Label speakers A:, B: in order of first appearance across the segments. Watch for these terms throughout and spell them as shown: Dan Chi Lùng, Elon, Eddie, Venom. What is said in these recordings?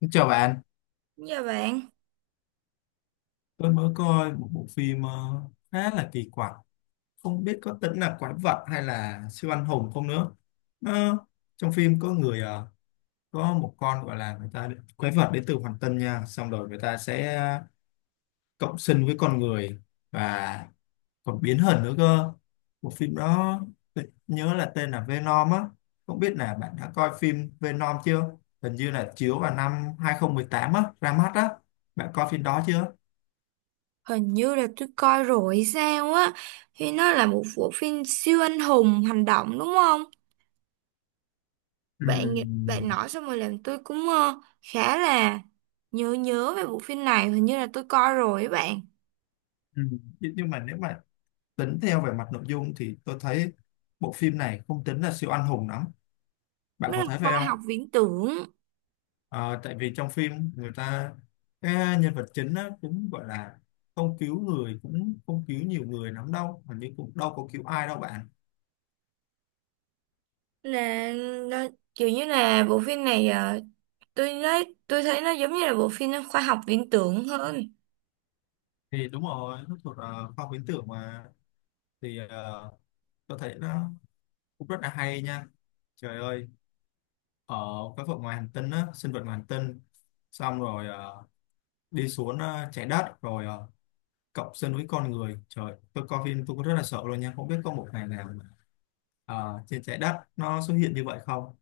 A: Xin chào bạn.
B: Dạ bạn,
A: Tôi mới coi một bộ phim khá là kỳ quặc, không biết có tính là quái vật hay là siêu anh hùng không nữa. Nó, trong phim có người có một con gọi là người ta quái vật đến từ hoàng tân nha, xong rồi người ta sẽ cộng sinh với con người và còn biến hình nữa cơ. Bộ phim đó tôi nhớ là tên là Venom á, không biết là bạn đã coi phim Venom chưa? Hình như là chiếu vào năm 2018 á, ra mắt á. Bạn coi phim đó chưa?
B: hình như là tôi coi rồi hay sao á, thì nó là một bộ phim siêu anh hùng hành động đúng không?
A: Ừ.
B: Bạn bạn nói xong rồi làm tôi cũng khá là nhớ nhớ về bộ phim này, hình như là tôi coi rồi ấy bạn.
A: Ừ. Nhưng mà nếu mà tính theo về mặt nội dung thì tôi thấy bộ phim này không tính là siêu anh hùng lắm. Bạn
B: Nó
A: có
B: là
A: thấy phải
B: khoa
A: không?
B: học viễn tưởng,
A: Ờ, tại vì trong phim người ta cái nhân vật chính á, cũng gọi là không cứu người cũng không cứu nhiều người lắm đâu, hình như cũng đâu có cứu ai đâu bạn.
B: là nó, kiểu như là bộ phim này tôi nói tôi thấy nó giống như là bộ phim khoa học viễn tưởng hơn.
A: Thì đúng rồi, nó thuộc khoa học viễn tưởng mà thì tôi thấy nó cũng rất là hay nha. Trời ơi, ở cái vực ngoài hành tinh á, sinh vật ngoài hành tinh xong rồi đi xuống trái đất rồi cộng sinh với con người, trời tôi coi phim tôi có rất là sợ luôn nha, không biết có một ngày nào mà, trên trái đất nó xuất hiện như vậy không.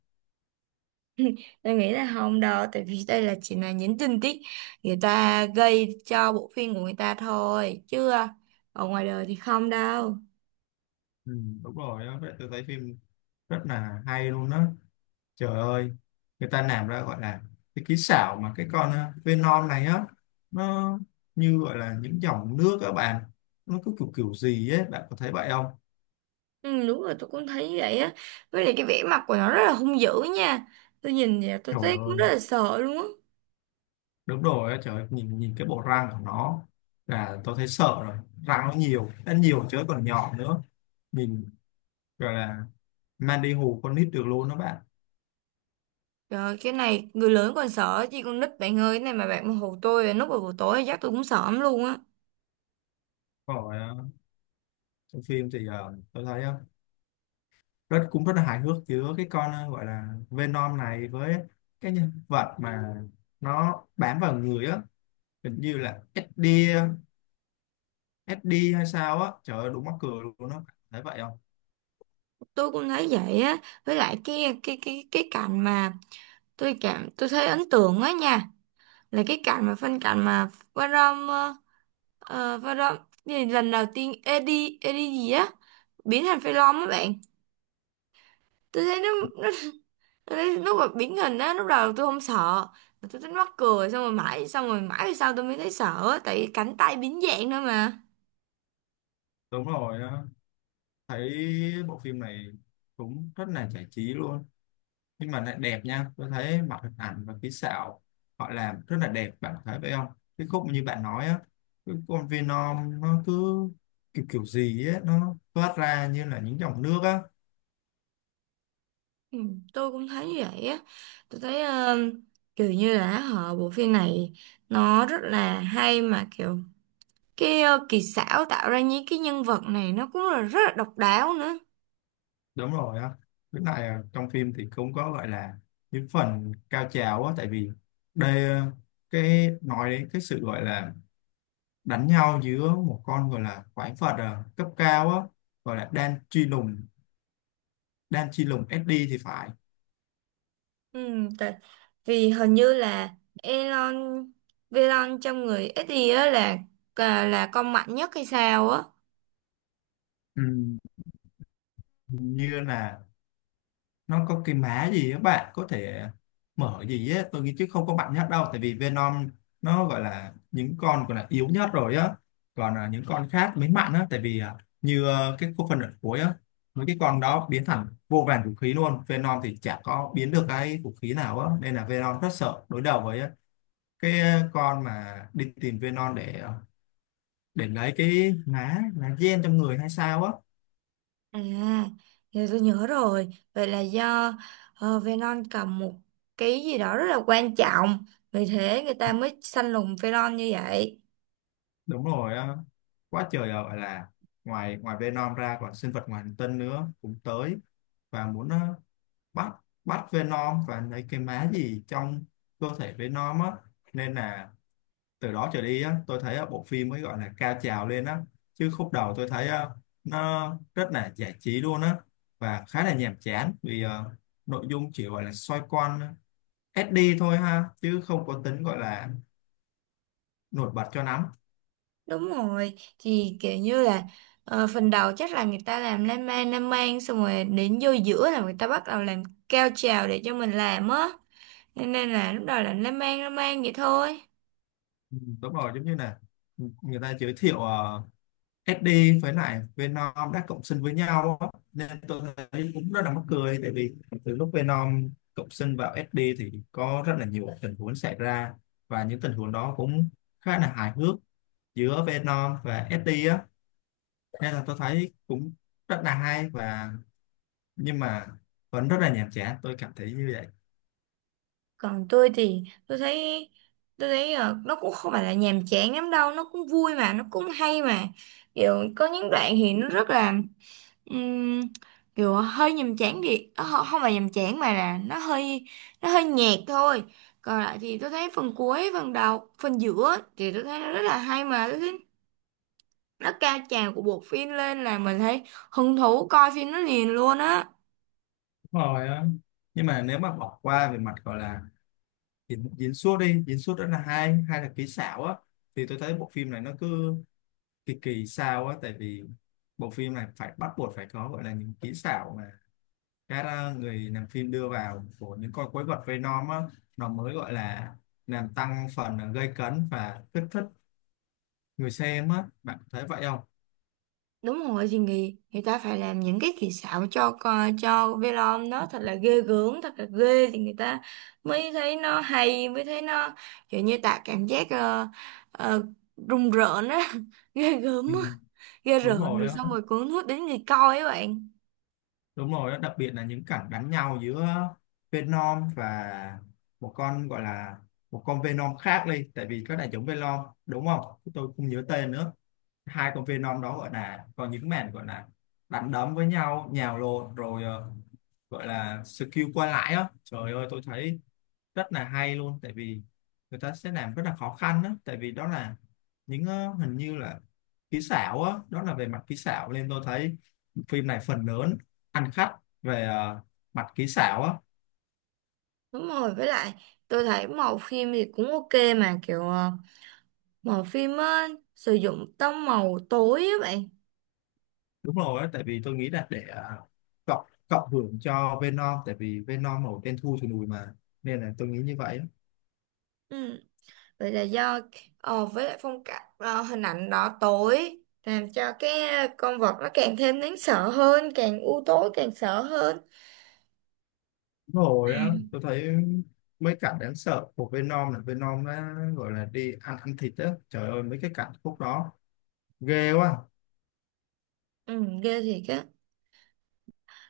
B: Tôi nghĩ là không đâu, tại vì đây là chỉ là những tình tiết người ta gây cho bộ phim của người ta thôi, chứ ở ngoài đời thì không đâu.
A: Ừ, đúng rồi đó. Vậy tôi thấy phim rất là hay luôn đó. Trời ơi, người ta làm ra gọi là cái kỹ xảo mà cái con Venom này á, nó như gọi là những dòng nước các bạn, nó cứ kiểu kiểu gì ấy bạn có thấy vậy không?
B: Ừ, đúng rồi, tôi cũng thấy vậy á. Với lại cái vẻ mặt của nó rất là hung dữ nha. Tôi nhìn vậy tôi
A: Trời
B: thấy cũng
A: ơi
B: rất là sợ luôn á.
A: đúng rồi á, trời ơi, nhìn nhìn cái bộ răng của nó là tôi thấy sợ rồi, răng nó nhiều chứ còn nhỏ nữa, mình gọi là Mandy hù con nít được luôn đó bạn.
B: Trời ơi, cái này người lớn còn sợ chứ con nít bạn ơi, cái này mà bạn mà hù tôi lúc vào buổi tối chắc tôi cũng sợ lắm luôn á.
A: Còn trong phim thì tôi thấy rất cũng rất là hài hước giữa cái con gọi là Venom này với cái nhân vật mà nó bám vào người á, hình như là Eddie Eddie hay sao á, trời ơi đúng mắc cười luôn đó, thấy vậy không?
B: Tôi cũng thấy vậy á. Với lại cái cảnh mà tôi thấy ấn tượng á nha, là cái cảnh mà phân cảnh mà Varom Varom gì lần đầu tiên Eddie Eddie gì á biến thành phi long á bạn, tôi thấy nó tôi thấy lúc mà biến hình á, lúc đầu tôi không sợ mà tôi thấy mắc cười, xong rồi mãi về sau tôi mới thấy sợ á, tại vì cánh tay biến dạng nữa mà.
A: Đúng rồi thấy bộ phim này cũng rất là giải trí luôn, nhưng mà lại đẹp nha, tôi thấy mặt hình ảnh và kỹ xảo họ làm rất là đẹp, bạn thấy vậy không? Cái khúc như bạn nói á, cái con Venom nó cứ kiểu kiểu gì á, nó thoát ra như là những dòng nước á.
B: Ừ, tôi cũng thấy như vậy á. Tôi thấy kiểu như là họ, bộ phim này nó rất là hay mà, kiểu cái kỳ xảo tạo ra những cái nhân vật này nó cũng là rất là độc đáo nữa.
A: Đúng rồi á, cái này à, trong phim thì cũng có gọi là những phần cao trào á, tại vì đây à, cái nói đến cái sự gọi là đánh nhau giữa một con gọi là quái vật à, cấp cao á, gọi là Dan Chi Lùng, Dan Chi Lùng SD thì phải.
B: Ừ, tại vì hình như là Elon Elon trong người ít gì á, là là con mạnh nhất hay sao á.
A: Ừ, như là nó có cái mã gì á bạn có thể mở gì á, tôi nghĩ chứ không có mạnh nhất đâu, tại vì Venom nó gọi là những con gọi là yếu nhất rồi á, còn à, những con khác mới mạnh á, tại vì à, như à, cái khúc phần ở cuối á mấy cái con đó biến thành vô vàn vũ khí luôn, Venom thì chả có biến được cái vũ khí nào á nên là Venom rất sợ đối đầu với á. Cái à, con mà đi tìm Venom để à, để lấy cái má lá gen trong người hay sao á.
B: À giờ tôi nhớ rồi, vậy là do Elon cầm một cái gì đó rất là quan trọng, vì thế người ta mới săn lùng Elon như vậy.
A: Đúng rồi á, quá trời à, gọi là ngoài ngoài Venom ra còn sinh vật ngoài hành tinh nữa cũng tới và muốn bắt bắt Venom và lấy cái má gì trong cơ thể Venom á, nên là từ đó trở đi á tôi thấy bộ phim mới gọi là cao trào lên á, chứ khúc đầu tôi thấy nó rất là giải trí luôn á và khá là nhàm chán vì nội dung chỉ gọi là xoay quanh SD thôi ha, chứ không có tính gọi là nổi bật cho lắm.
B: Đúng rồi, thì kiểu như là phần đầu chắc là người ta làm lan man, xong rồi đến vô giữa là người ta bắt đầu làm cao trào để cho mình làm á. Thế nên là lúc đầu là nó mang vậy thôi.
A: Ừ, đúng rồi giống như là người ta giới thiệu SD với lại Venom đã cộng sinh với nhau á. Nên tôi thấy cũng rất là mắc cười tại vì từ lúc Venom cộng sinh vào SD thì có rất là nhiều tình huống xảy ra, và những tình huống đó cũng khá là hài hước giữa Venom và SD á, nên là tôi thấy cũng rất là hay và nhưng mà vẫn rất là nhàm chán, tôi cảm thấy như vậy.
B: Còn tôi thì tôi thấy, nó cũng không phải là nhàm chán lắm đâu, nó cũng vui mà nó cũng hay mà, kiểu có những đoạn thì nó rất là ừm, kiểu hơi nhàm chán, thì không không phải nhàm chán mà là nó hơi nhạt thôi. Còn lại thì tôi thấy phần cuối, phần đầu, phần giữa thì tôi thấy nó rất là hay mà. Tôi thấy nó cao trào của bộ phim lên là mình thấy hứng thú coi phim nó liền luôn á.
A: Đúng rồi á, nhưng mà nếu mà bỏ qua về mặt gọi là diễn diễn xuất đi, diễn xuất đó là hai hai là kỹ xảo á, thì tôi thấy bộ phim này nó cứ kỳ kỳ sao á, tại vì bộ phim này phải bắt buộc phải có gọi là những kỹ xảo mà các người làm phim đưa vào của những con quái vật Venom á, nó mới gọi là làm tăng phần à, gây cấn và kích thích người xem á, bạn thấy vậy không?
B: Đúng rồi, thì người ta phải làm những cái kỳ xảo cho cho Velom đó thật là ghê gớm, thật là ghê, thì người ta mới thấy nó hay, mới thấy nó kiểu như tạo cảm giác ờ, rùng rợn á ghê gớm
A: Ừ,
B: á, ghê
A: đúng
B: rợn,
A: rồi
B: rồi
A: á.
B: xong rồi cuốn hút đến người coi ấy bạn.
A: Đúng rồi, đó, đặc biệt là những cảnh đánh nhau giữa Venom và một con gọi là một con Venom khác đi, tại vì có đại chúng Venom đúng không? Tôi không nhớ tên nữa. Hai con Venom đó gọi là còn những màn gọi là đánh đấm với nhau, nhào lộn rồi gọi là skill qua lại á. Trời ơi, tôi thấy rất là hay luôn tại vì người ta sẽ làm rất là khó khăn đó tại vì đó là những hình như là kỹ xảo á, đó là về mặt kỹ xảo nên tôi thấy phim này phần lớn ăn khách về mặt kỹ xảo á.
B: Đúng rồi, với lại tôi thấy màu phim thì cũng ok mà, kiểu màu phim á sử dụng tông màu tối á bạn.
A: Đúng rồi á, tại vì tôi nghĩ là để cộng cộng hưởng cho Venom, tại vì Venom màu đen thui thì lùi mà, nên là tôi nghĩ như vậy á.
B: Ừ, vậy là do với lại phong cách hình ảnh đỏ tối làm cho cái con vật nó càng thêm đáng sợ hơn, càng u tối càng sợ hơn.
A: Đúng rồi á
B: À,
A: tôi thấy mấy cảnh đáng sợ của Venom là Venom nó gọi là đi ăn ăn thịt á, trời ơi mấy cái cảnh khúc đó ghê quá.
B: ừ ghê thiệt á,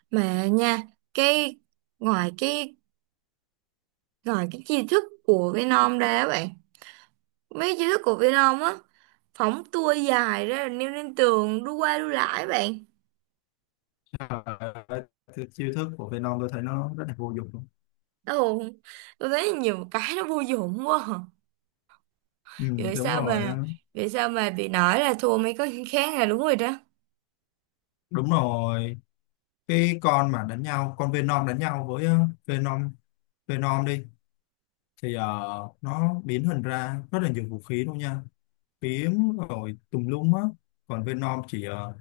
B: mà nha, cái ngoài cái ngoài cái chi thức của Venom ra á bạn, mấy chi thức của Venom á phóng tua dài ra rồi leo lên tường đu qua đu lại bạn.
A: Đấy, thì chiêu thức của Venom tôi thấy nó rất là vô dụng luôn.
B: Ồ, tôi thấy nhiều cái nó vô dụng quá à.
A: Ừ,
B: vậy
A: đúng
B: sao
A: rồi
B: mà
A: á.
B: Vậy sao mà bị nói là thua mấy con khác là đúng rồi đó.
A: Đúng rồi, cái con mà đánh nhau con Venom đánh nhau với Venom Venom đi thì nó biến hình ra rất là nhiều vũ khí luôn nha, kiếm rồi tùm lum á, còn Venom chỉ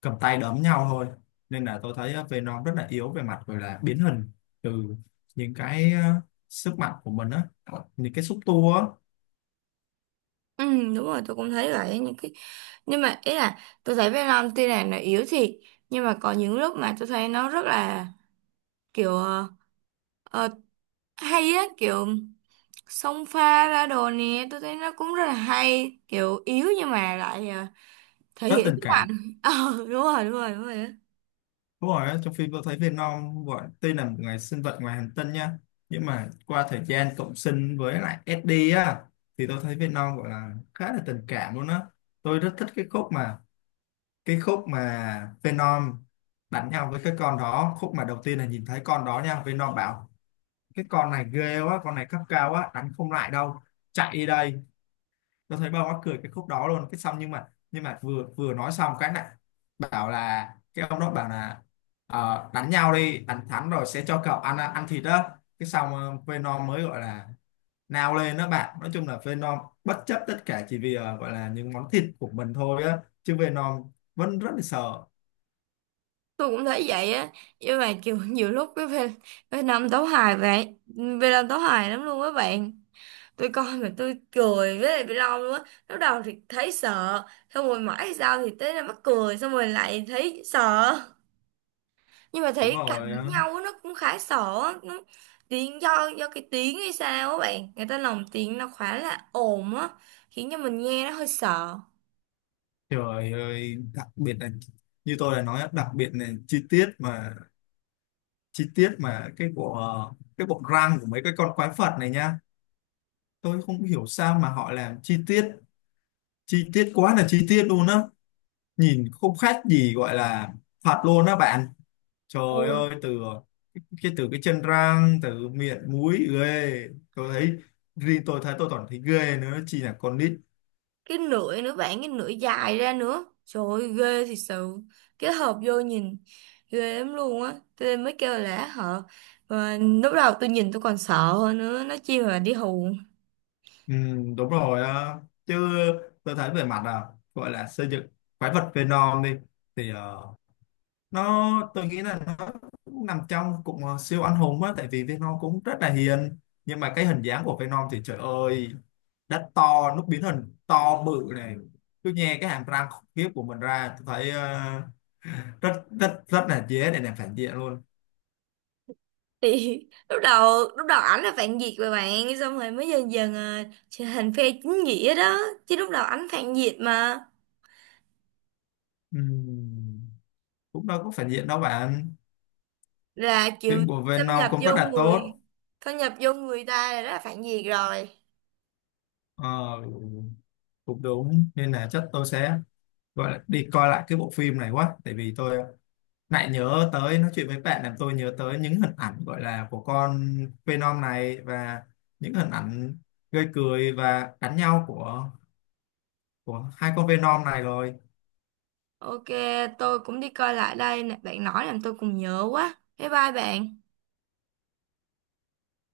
A: cầm tay đấm nhau thôi, nên là tôi thấy Venom rất là yếu về mặt gọi là biến hình từ những cái sức mạnh của mình á, những cái xúc tua á.
B: Ừ, đúng rồi, tôi cũng thấy vậy. Những cái, nhưng mà ý là tôi thấy Venom tuy là nó yếu thiệt, nhưng mà có những lúc mà tôi thấy nó rất là kiểu ờ, hay á, kiểu xông pha ra đồ nè, tôi thấy nó cũng rất là hay, kiểu yếu nhưng mà lại thể
A: Rất
B: hiện
A: tình
B: sức
A: cảm.
B: mạnh. Ờ, đúng rồi, đúng rồi, đúng rồi á.
A: Đúng rồi, á, trong phim tôi thấy Venom gọi tuy là một người sinh vật ngoài hành tinh nha, nhưng mà qua thời gian cộng sinh với lại Eddie á thì tôi thấy Venom gọi là khá là tình cảm luôn á. Tôi rất thích cái khúc mà Venom đánh nhau với cái con đó, khúc mà đầu tiên là nhìn thấy con đó nha, Venom bảo cái con này ghê quá, con này cấp cao quá đánh không lại đâu, chạy đi đây. Tôi thấy bao mắc cười cái khúc đó luôn, cái xong nhưng mà vừa vừa nói xong cái này bảo là cái ông đó bảo là "Ờ, đánh nhau đi, đánh thắng rồi sẽ cho cậu ăn ăn thịt đó." Cái xong Venom mới gọi là nào lên đó bạn, nói chung là Venom bất chấp tất cả chỉ vì gọi là những món thịt của mình thôi á, chứ Venom vẫn rất là sợ.
B: Tôi cũng thấy vậy á, nhưng mà kiểu nhiều lúc cái Nam tấu hài, vậy Việt Nam tấu hài lắm luôn các bạn, tôi coi mà tôi cười với lại bị long luôn á. Lúc đầu thì thấy sợ, xong rồi mãi sau thì tới là mắc cười, xong rồi lại thấy sợ. Nhưng mà
A: Đúng
B: thấy cặp
A: rồi
B: đánh
A: ờ.
B: nhau á, nó cũng khá sợ á. Nó, tiếng do cái tiếng hay sao á bạn, người ta lồng tiếng nó khá là ồn á, khiến cho mình nghe nó hơi sợ.
A: Trời ơi đặc biệt là như tôi đã nói á, đặc biệt là chi tiết mà cái bộ cái bộ răng của mấy cái con quái vật này nha, tôi không hiểu sao mà họ làm chi tiết, quá là chi tiết luôn á, nhìn không khác gì gọi là thật luôn á bạn. Trời ơi từ cái chân răng từ miệng mũi ghê, tôi thấy riêng tôi thấy tôi còn thấy ghê nữa chi là con nít.
B: Cái nửa nữa bạn, cái nửa dài ra nữa, trời ơi, ghê thiệt sự. Cái hộp vô nhìn ghê lắm luôn á, tôi mới kêu là họ mà, lúc đầu tôi nhìn tôi còn sợ hơn nữa, nó chi mà đi hù.
A: Ừ, đúng rồi á. Chứ tôi thấy về mặt là gọi là xây dựng quái vật Venom đi thì nó tôi nghĩ là nó cũng nằm trong cụm siêu anh hùng á, tại vì Venom cũng rất là hiền, nhưng mà cái hình dáng của Venom thì trời ơi đất to, nó biến hình to bự này, tôi nghe cái hàm răng khủng khiếp của mình ra tôi thấy rất rất rất là dễ để làm phản diện luôn.
B: Thì lúc đầu ảnh là phản diện mà bạn, xong rồi mới dần dần à, trở thành phe chính nghĩa đó, chứ lúc đầu ảnh phản diện mà.
A: Ừm, cũng đâu có phản diện đâu bạn,
B: Là kiểu
A: phim của
B: xâm
A: Venom
B: nhập
A: cũng rất
B: vô
A: là
B: người
A: tốt.
B: xâm nhập vô người ta là rất là phản diện rồi.
A: Ờ, cũng đúng nên là chắc tôi sẽ gọi là đi coi lại cái bộ phim này quá, tại vì tôi lại nhớ tới nói chuyện với bạn làm tôi nhớ tới những hình ảnh gọi là của con Phenom này và những hình ảnh gây cười và đánh nhau của hai con Venom này rồi.
B: Ok, tôi cũng đi coi lại đây nè. Bạn nói làm tôi cũng nhớ quá. Bye bye bạn.